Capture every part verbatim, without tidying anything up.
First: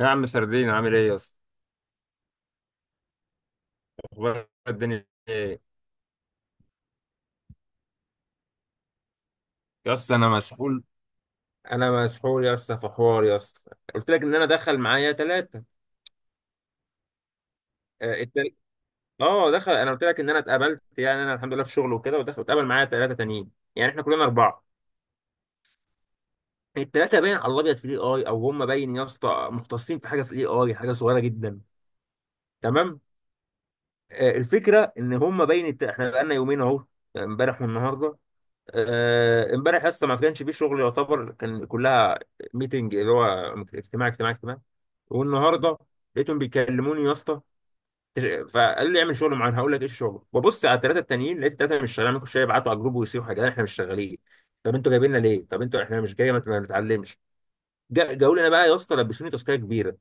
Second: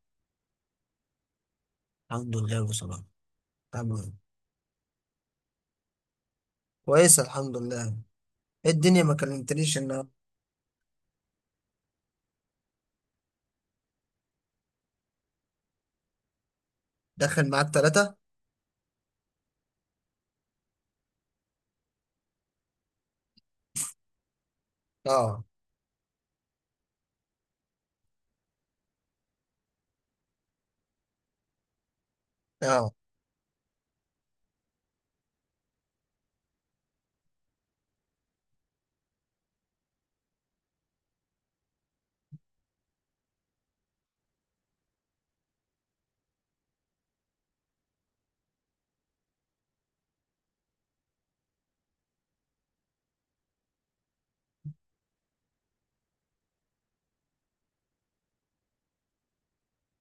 يا عم سردين، عامل ايه يا اسطى؟ الحمد لله بصراحة. تمام. اخبار الدنيا ايه؟ كويس الحمد لله. ايه الدنيا ما كلمتنيش؟ يا ان اسطى انا مسحول، انا مسحول يا اسطى في حوار يا اسطى. قلت لك ان انا دخل معايا ثلاثه. داخل معاك ثلاثة. اه التل- آه، دخل، انا قلت لك ان انا اتقابلت، يعني انا الحمد لله في شغل وكده، ودخل اتقابل معايا ثلاثه تانيين. يعني احنا كلنا اربعه. اه. الثلاثه باين على الابيض في الاي اي، او هم باين يا اسطى مختصين في حاجه في الاي اي، حاجه صغيره جدا. اه. تمام. آه، الفكره ان هم باين الت- احنا بقالنا يومين اهو، يعني امبارح والنهارده. آه، امبارح اصلا ما كانش فيه شغل يعتبر، كان كلها ميتنج، اللي هو اجتماع اجتماع اجتماع. والنهارده لقيتهم بيكلموني يا اسطى، فقال لي اعمل شغل معين. هقول لك ايه الشغل. ببص على الثلاثه التانيين، لقيت الثلاثه مش شغالين، ممكن شويه يبعتوا على الجروب ويصيحوا حاجات، احنا مش شغالين. طب انتوا جايبيننا ليه؟ طب انتوا احنا مش جايه ما ما بنتعلمش. جا- جاوا لنا بقى يا اسطى، لبسوني تاسكيه كبيره.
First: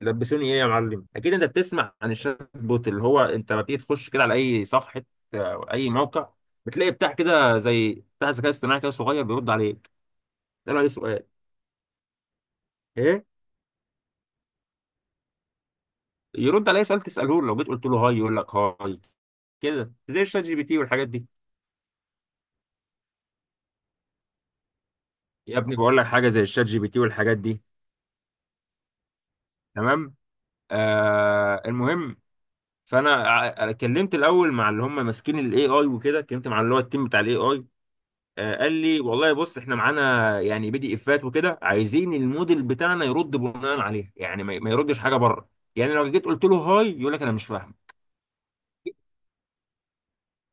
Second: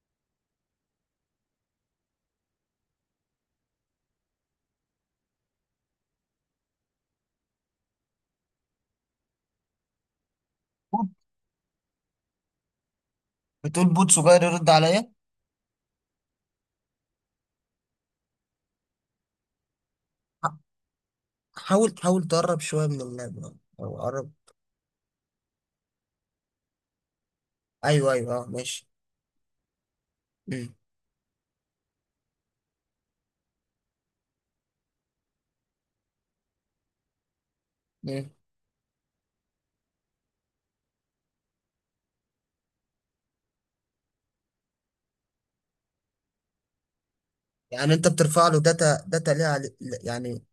لبسوني ايه يا معلم؟ اكيد انت بتسمع عن الشات بوت، اللي هو انت لما بتيجي تخش كده على اي صفحه او اي موقع، بتلاقي بتاع كده زي بتاع ذكاء اصطناعي كده صغير بيرد عليك، تساله اي بود؟ سؤال. ايه؟ بتقول بود صغير يرد عليا؟ يرد على اي سؤال تساله له، لو جيت قلت له هاي يقول لك هاي، كده زي الشات ح- جي بي تي والحاجات دي. حاول حاول تقرب شوية من اللاب آه، او قرب. يا ابني بقول لك حاجه زي الشات جي بي تي والحاجات دي. ايوه ايوه اه ماشي. تمام. مم. آه المهم، فانا ع- كلمت الاول مع اللي هم ماسكين الاي اي وكده، كلمت مع اللي هو التيم بتاع الاي اي. مم. آه، قال لي والله بص، احنا معانا يعني بي دي افات وكده، عايزين الموديل بتاعنا يرد بناء عليها، يعني ما ما يردش حاجه بره. يعني لو جيت قلت له هاي يقول لك انا مش فاهم. يعني انت بترفع له داتا، داتا ليها عل- يعني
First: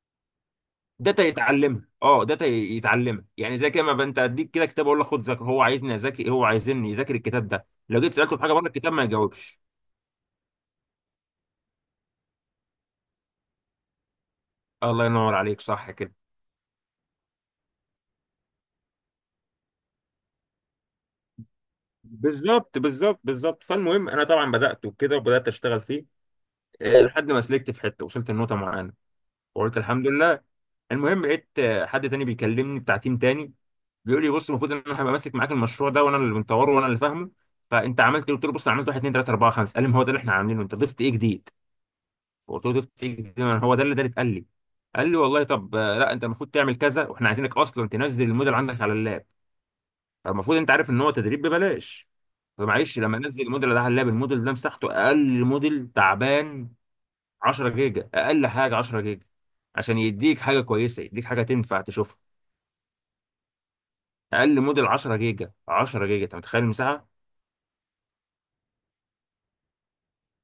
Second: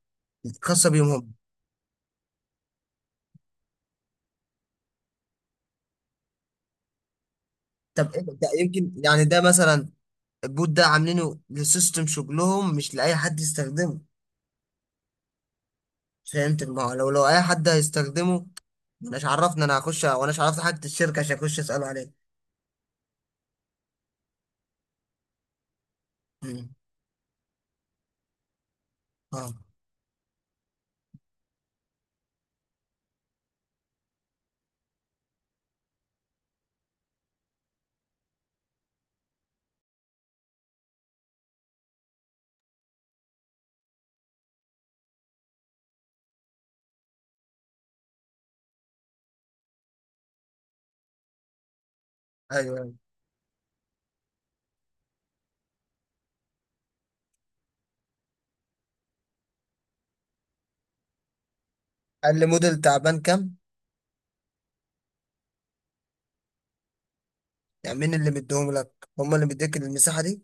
خاصة بيهم داتا هم؟ يتعلمها، اه داتا ي- يتعلمها، يعني زي كده ما بقى انت اديك كده كتاب اقول لك خد ذاكر، هو عايزني اذاكر، هو عايزني يذاكر الكتاب ده. لو طب جيت إيه سالته في ده؟ حاجه بره يمكن الكتاب ما يعني ده يجاوبش. مثلا البوت ده عاملينه لسيستم شغلهم، مش لأي حد يستخدمه. الله ينور عليك، صح كده. فهمت؟ ما هو لو لو أي حد هيستخدمه، مش عرفني انا هخش واناش عرفت حاجه الشركه عشان اخش اساله عليه. بالظبط بالظبط بالظبط فالمهم انا طبعا بدات وكده، وبدات اشتغل فيه. مم. آه، لحد ما سلكت في حته، وصلت النقطه معانا اه. وقلت الحمد لله. المهم لقيت آه، حد تاني بيكلمني بتاع تيم تاني، بيقول لي بص، المفروض ان انا هبقى ماسك معاك المشروع ده، وانا اللي مطوره وانا اللي فاهمه. فانت عملت إيه؟ قلت له بص انا عملت واحد اتنين تلاته اربعه خمسه. قال لي ما هو ده اللي احنا عاملينه، انت ضفت ايه جديد؟ قلت له ضفت ايه جديد؟ ما هو ده اللي ده اللي اتقال لي. قال لي والله طب، آه، لا، انت المفروض تعمل كذا، واحنا عايزينك اصلا تنزل الموديل عندك على اللاب. فالمفروض انت عارف ان هو تدريب ببلاش. ايوه ايوه. فمعلش لما انزل الموديل ده على اللاب، الموديل ده مساحته، اقل موديل تعبان عشره جيجا، اقل حاجه عشره جيجا، عشان يديك حاجه كويسه، يديك حاجه تنفع تشوفها. قال لي موديل تعبان كام؟ اقل موديل عشره جيجا، عشره جيجا، انت متخيل المساحه؟ يعني مين اللي مديهم لك؟ هم اللي مديك المساحه دي؟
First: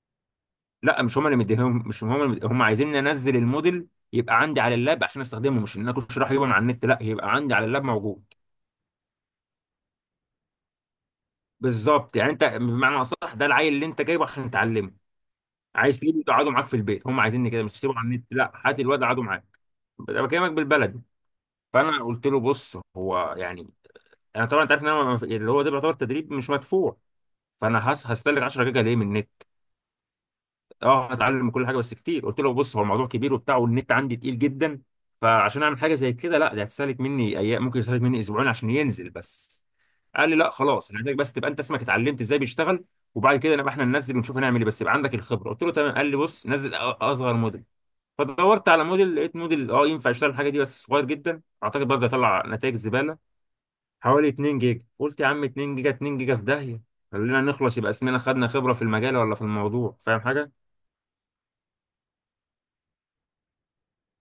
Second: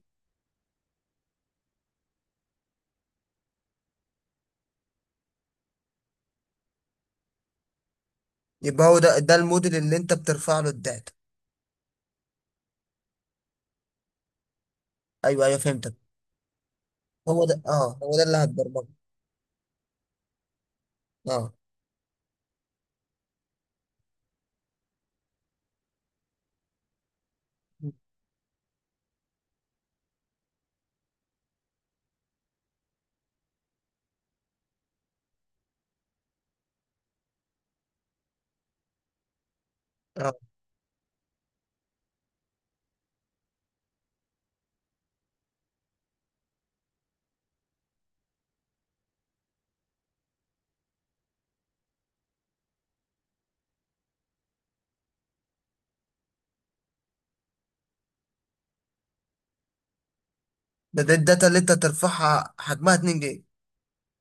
لا مش هم اللي مديهم، مش هم اللي مديهم. هم عايزين انزل الموديل، يبقى عندي على اللاب عشان استخدمه، مش ان انا كنت رايح اجيبه من على النت، لا، يبقى عندي على اللاب موجود. يبقى هو ده ده الموديل اللي انت بترفع له الداتا؟ بالظبط، يعني انت بمعنى اصح ده العيل اللي انت جايبه عشان تعلمه، ايوه ايوه فهمتك. عايز تجيبه تقعده معاك في البيت. هم هو عايزيني ده، كده، مش اه تسيبه على هو ده النت، اللي لا، هات هتبرمجه. الواد قعده معاك. انا بكلمك بالبلد. اه. فانا قلت له بص، هو يعني انا طبعا انت عارف ان انا ما- اللي هو ده بيعتبر تدريب مش مدفوع، فانا هس- هستهلك عشره جيجا ليه من النت. اه هتعلم من كل حاجه، بس كتير. قلت له بص، هو الموضوع كبير وبتاع، والنت عندي تقيل جدا، فعشان اعمل حاجه زي كده، لا ده هتستهلك مني ايام، ممكن يستهلك مني اسبوعين عشان ينزل بس. قال اه. لي لا خلاص، انا عايزك بس تبقى انت اسمك اتعلمت ازاي بيشتغل، وبعد كده نبقى احنا ننزل ونشوف هنعمل ايه، بس يبقى عندك الخبره. قلت له تمام. قال لي بص نزل أ- اصغر موديل. فدورت على موديل، لقيت موديل اه ينفع يشتغل الحاجه دي، بس صغير جدا، اعتقد برضه هيطلع نتائج زباله، حوالي اتنين جيجا. قلت يا عم اتنين جيجا، اتنين جيجا في داهيه، خلينا نخلص، يبقى اسمنا خدنا خبره في المجال ولا في الموضوع، فاهم حاجه. ده, ده الداتا اللي انت ترفعها حجمها اتنين جيجا؟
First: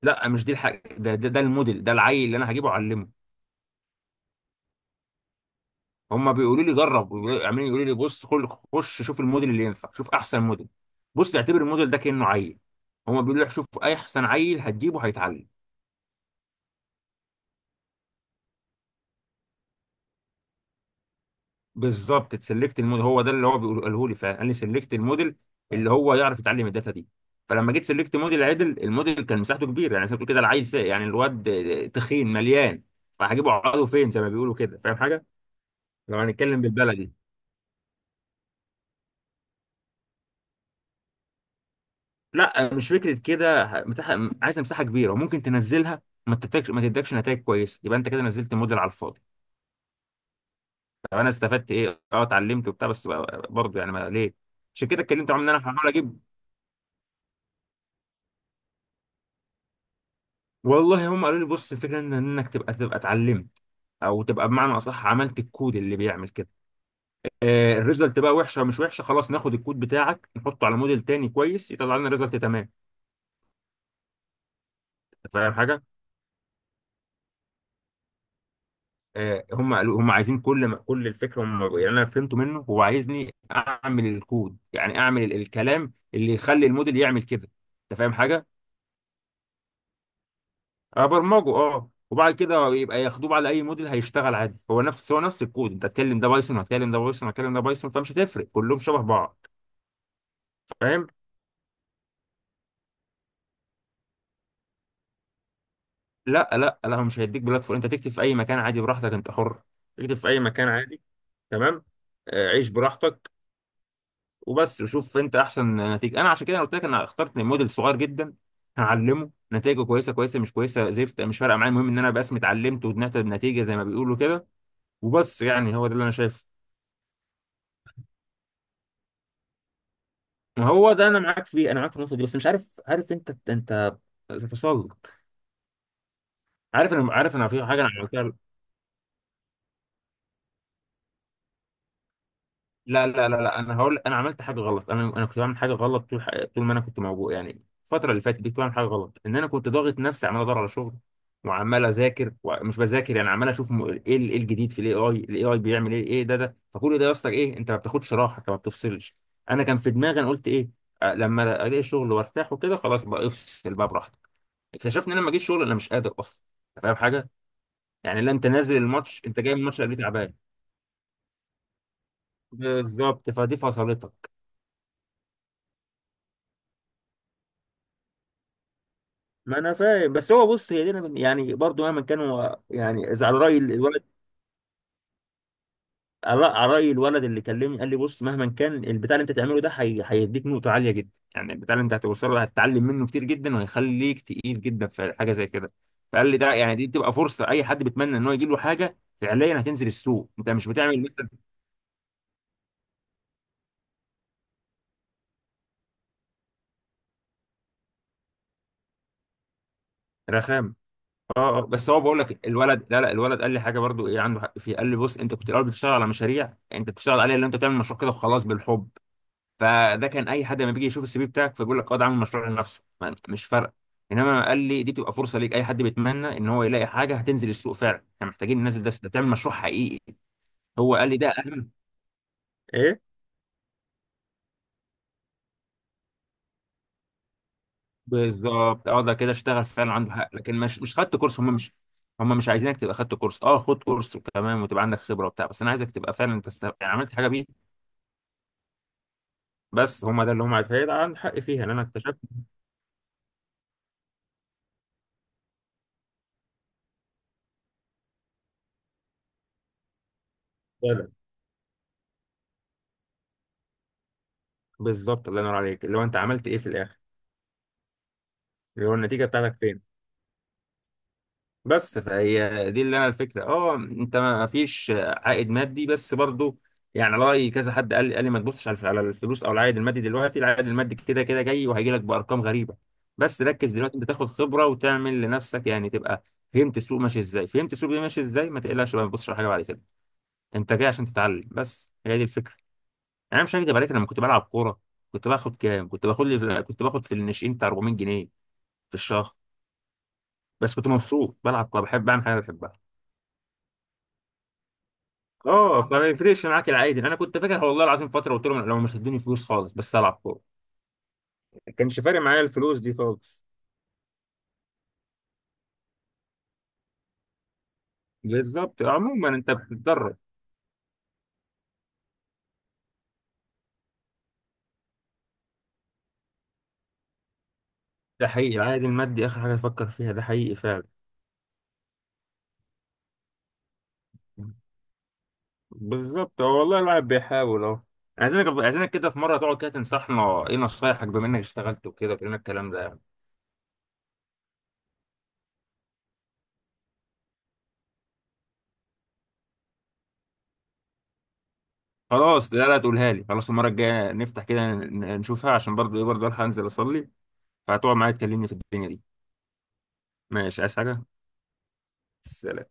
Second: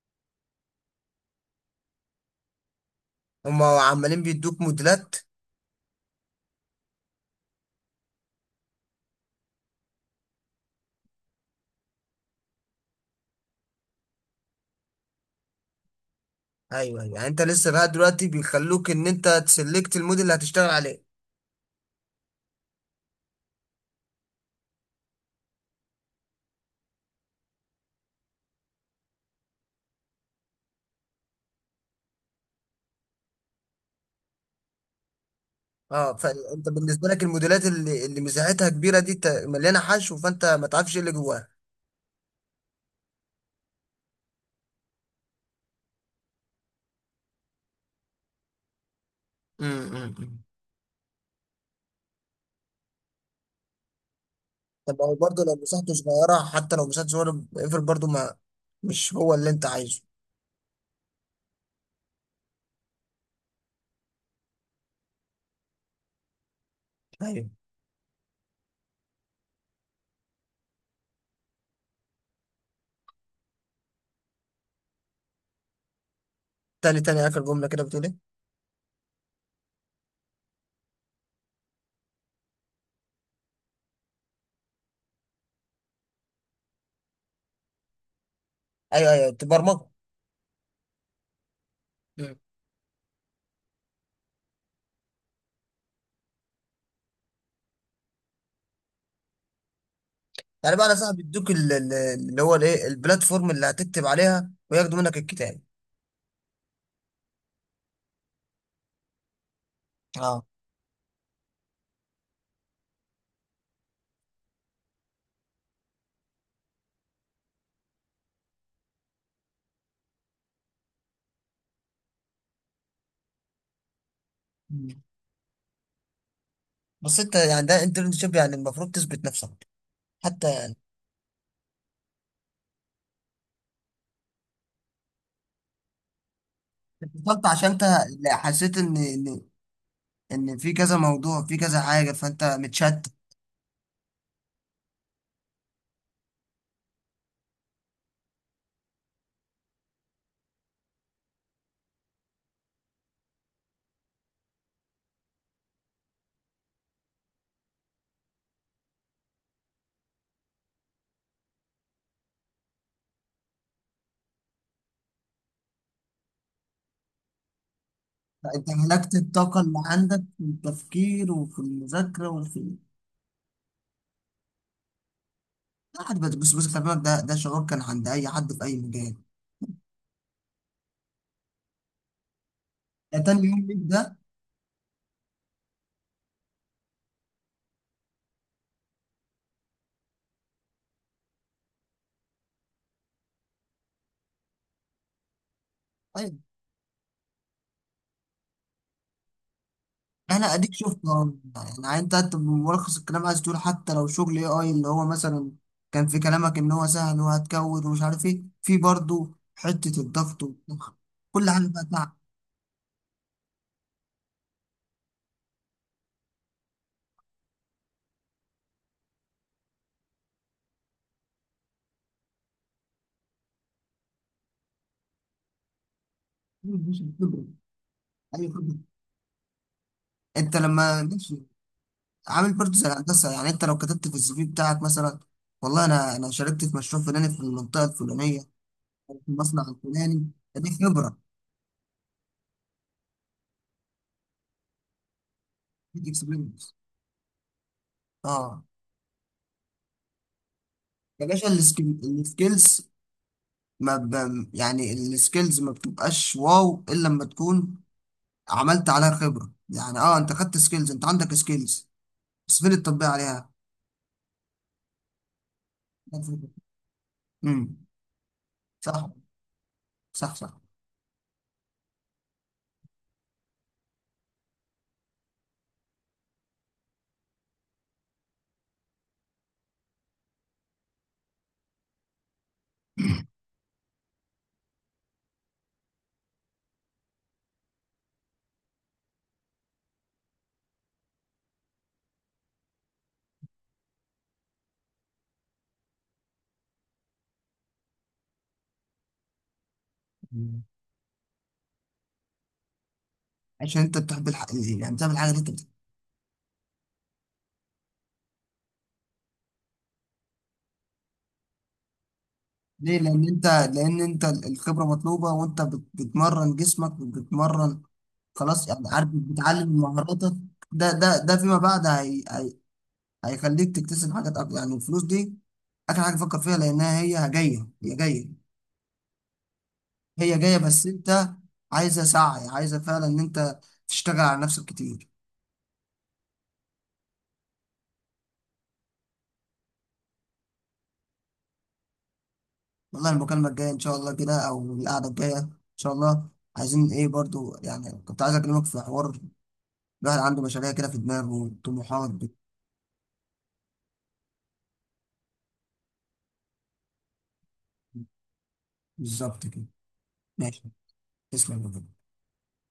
لا مش دي الحاجه، ده ده, ده الموديل، ده العيل اللي انا هجيبه اعلمه. هم عمالين بيدوك موديلات؟ هم بيقولوا لي جرب ويقولوا- عمالين يقولوا لي بص كل خش شوف الموديل اللي ينفع، شوف احسن موديل. بص اعتبر الموديل ده كانه عيل، هم بيقولوا لي شوف اي احسن عيل هتجيبه هيتعلم. ايوه ايوه، يعني انت لسه لغايه دلوقتي بيخلوك ان انت تسلكت الموديل اللي هتشتغل عليه؟ بالظبط، تسلكت الموديل، هو ده اللي هو بيقول- قاله لي فعلا، قال لي سلكت الموديل اللي هو يعرف يتعلم الداتا دي. فلما جيت سلكت موديل عدل، الموديل كان مساحته كبيره، يعني زي ما بتقول كده العيل ساق، يعني الواد تخين مليان، فهجيبه عقله فين زي ما بيقولوا كده، فاهم حاجه. اه، لو هنتكلم فانت بالنسبه بالبلدي، لك الموديلات اللي اللي مساحتها كبيره دي ت- مليانه حشو، فانت ما تعرفش ايه اللي جواها. لا مش فكره كده، ه- مساحه، عايز مساحه كبيره وممكن تنزلها ما تدكش، ما تدكش نتائج كويسه، يبقى انت كده نزلت موديل على الفاضي. امم. طب انا استفدت ايه؟ اه اتعلمت وبتاع، بس بقى، برضه يعني ما ليه. عشان طب كده او اتكلمت معاهم برضه ان لو انا هحاول مساحته اجيب. صغيره، حتى لو مساحته صغيره اقفل برضه، ما مش هو اللي انت عايزه. والله هم قالوا لي بص، الفكره ان انك تبقى تبقى اتعلمت، او تبقى بمعنى اصح عملت الكود اللي بيعمل كده. ايوه. آه الريزلت بقى وحشه مش وحشه، خلاص ناخد الكود بتاعك نحطه على موديل تاني كويس، يطلع لنا ريزلت تمام. أنت فاهم حاجه. تاني تاني، اخر جمله كده بتقول ايه؟ آه، هم قالوا هم عايزين كل ما كل الفكره هم، يعني انا فهمته منه هو عايزني اعمل الكود، يعني اعمل ال- الكلام اللي يخلي الموديل يعمل كده. انت فاهم حاجه. ايوه ايوه تبرمجه. ابرمجه، اه، وبعد مم. كده يبقى ياخدوه على اي موديل هيشتغل عادي، هو نفس هو نفس الكود، انت هتكلم ده بايثون، هتكلم ده بايثون، هتكلم ده بايثون، فمش هتفرق، كلهم شبه بعض. يعني بقى انا فاهم. صاحب بيدوك ال- ال- اللي هو الايه، البلاتفورم اللي هتكتب عليها وياخدوا منك الكتاب؟ لا لا لا، هو مش هيديك بلاتفورم، انت تكتب في اي مكان عادي براحتك، انت حر تكتب في اي اه. مكان عادي. تمام. آه، عيش براحتك، وبس، وشوف انت احسن نتيجه. انا عشان كده أنا قلت لك انا اخترت موديل صغير جدا، هعلمه، نتائجه كويسه كويسه، مش كويسه زفت، مش فارقه معايا، المهم ان انا بس اتعلمت وطلعت بنتيجه زي ما بيقولوا كده، مم. وبس. يعني هو ده اللي انا شايفه. بس انت يعني ده انترنشيب، يعني المفروض تثبت نفسك حتى، ما يعني هو ده انا معاك فيه، انا معاك في النقطه دي، بس مش عارف، عارف انت انت فصلت، عارف، انا عارف، اتفضلت انا في عشان حاجه انت انا عملتها. حسيت ان ان ان في كذا موضوع، في كذا حاجه، فانت لا متشتت. لا لا لا، انا هقول انا عملت حاجه غلط، انا انا كنت بعمل حاجه غلط، طول ح- طول ما انا كنت موجود يعني الفتره اللي فاتت دي، كنت بعمل حاجه غلط، ان انا كنت ضاغط نفسي، عمال ادور على شغل، وعمال اذاكر ومش بذاكر، يعني عمال اشوف م- ايه ال- ايه الجديد في الاي اي، الاي اي بيعمل ايه، ايه ده ده، فكل ده يا اسطى، ايه، انت ما بتاخدش راحه، انت ما بتفصلش. انا كان في دماغي انا قلت ايه؟ آه، لما الاقي شغل وارتاح وكده، خلاص بقى افصل بقى براحتك. اكتشفت ان انا لما جيت شغل، انا مش قادر اصلا. أنت فاهم حاجه. يعني لا، انت انت نازل ملكت الماتش، انت جاي من الطاقه اللي الماتش، قلبي عندك تعبان. في التفكير وفي المذاكره وفي. بالظبط، فدي فصلتك. لا حد، بس بس خلي بالك، ده ده شعور كان عند اي حد في اي مجال. ما انا فاهم، بس هو بص، هي دي أنا من- يعني برضو مهما كان هو، يعني ده اذا على تاني راي يوم ليك ده. الولد، على على راي الولد اللي كلمني، قال لي بص، مهما كان البتاع اللي انت تعمله ده، هي... هيديك نقطه عاليه جدا، يعني البتاع اللي انت هتوصله ده هتتعلم منه كتير جدا، وهيخليك تقيل جدا في حاجه زي كده. فقال لي طيب ده يعني دي بتبقى فرصه، اي حد بيتمنى ان هو يجي له حاجه فعليا هتنزل السوق، انت انا مش اديك شفت بتعمل مثلا أهو. يعني انت انت ملخص الكلام عايز تقول حتى لو شغل اي اي، اللي هو مثلا كان في كلامك ان هو سهل وهتكود ومش عارف ايه، في برضه حته الضغط رخام. والضغط، كل اه حاجه اه، بقى بس هو تعب. بقول لك الولد، لا لا، الولد قال لي حاجه برضو، ايه عنده حق فيه، قال لي بص، انت كنت الاول بتشتغل على مشاريع انت بتشتغل عليها، اللي انت بتعمل مشروع كده وخلاص بالحب، فده كان اي حد لما بيجي يشوف السي في بتاعك فبيقول لك اه ده عامل مشروع لنفسه، ما- مش فارقه. انما قال لي دي بتبقى فرصه ليك، اي حد بيتمنى ان هو اي يلاقي حاجه خبره. هتنزل السوق فعلا، احنا أيوة محتاجين خبرة. ننزل ده، ده تعمل مشروع حقيقي. انت هو لما قال لي ده ماشي اهم. عامل برضه زي ايه. الهندسة، يعني انت لو كتبت في السي في بتاعك مثلا والله انا انا شاركت في مشروع فلاني في المنطقة الفلانية بالظبط، اه، ده أو في كده المصنع اشتغل فعلا، عنده حق، الفلاني، لكن فدي مش مش خدت خبرة. كورس، هم مش، هم مش عايزينك تبقى خدت كورس، اه، خد كورس وكمان وتبقى عندك خبره وبتاع، بس انا عايزك دي تبقى فعلا انت است- اكسبيرينس. يعني عملت حاجه بيه. اه. بس هم ده اللي هم عايزين، فهيبقى عندك يا حق باشا، فيها، لان انا السكيل- اكتشفت السكيلز ما ب... يعني السكيلز ما بتبقاش واو الا لما تكون عملت عليها خبرة، يعني اه انت خدت سكيلز، انت فعلا. عندك سكيلز، بس فين التطبيق عليها؟ بالظبط، الله ينور عليك، اللي هو انت عملت ايه في الاخر، امم. اللي هو صح. النتيجه بتاعتك فين. صح صح. بس فهي دي اللي انا الفكره، اه، انت ما فيش عائد مادي، بس برضو، يعني رأي كذا حد قال لي، قال لي ما تبصش على الف- على الفلوس او العائد المادي دلوقتي، العائد المادي كده كده جاي وهيجي لك بارقام غريبه، بس ركز دلوقتي انت تاخد خبره وتعمل لنفسك، يعني تبقى فهمت السوق ماشي ازاي، فهمت السوق ده ماشي ازاي، ما تقلقش بقى، ما تبصش على حاجه بعد كده، انت جاي عشان تتعلم بس، هي دي الفكره. يعني انا مش هكدب عليك، أنا لما كنت بلعب كوره، كنت باخد كام؟ كنت باخد لي في... كنت باخد في الناشئين بتاع اربعميت جنيه في الشهر، مم. بس كنت مبسوط، بلعب كوره، بحب اعمل حاجه بحبها. عشان انت بتحب الح... يعني بتعمل حاجة اللي انت. اه، فما يفرقش معاك، العادي انا كنت فاكر والله العظيم فتره قلت لهم لو مش هتدوني فلوس خالص بس العب كوره، ما كانش فارق معايا الفلوس دي ليه؟ لان خالص. انت لان انت الخبره مطلوبه، وانت بت- بتمرن جسمك وبتمرن. خلاص بالظبط، يعني عارف، عموما انت بتعلم بتتدرب. مهاراتك. ده ده ده فيما بعد هي هي هيخليك تكتسب حاجات اكتر. يعني الفلوس دي اخر حاجه فكر فيها، لانها هي جايه، هي ده جايه، حقيقي، العائد المادي اخر حاجه تفكر فيها، ده هي حقيقي جايه، فعلا. بس انت عايزه سعي، عايزه فعلا ان انت تشتغل على نفسك كتير. بالظبط، هو والله الواحد بيحاول اهو. عايزينك عايزينك كده في مره تقعد كده تنصحنا، ايه نصايحك بما انك اشتغلت وكده، وكلنا الكلام ده يعني. والله المكالمه الجايه ان شاء الله كده او القعده الجايه ان شاء الله، عايزين ايه برضو؟ يعني كنت عايز اكلمك في حوار. الواحد عنده مشاريع كده في دماغه وطموحات. خلاص لا لا، تقولها لي خلاص المره الجايه، نفتح كده، ن- نشوفها، عشان برضه ايه، برضه الحق انزل اصلي، فهتقعد معايا تكلمني في الدنيا دي. بالظبط كده. ماشي، ماشي. عايز حاجه؟ تسلم يا بابا. سلام.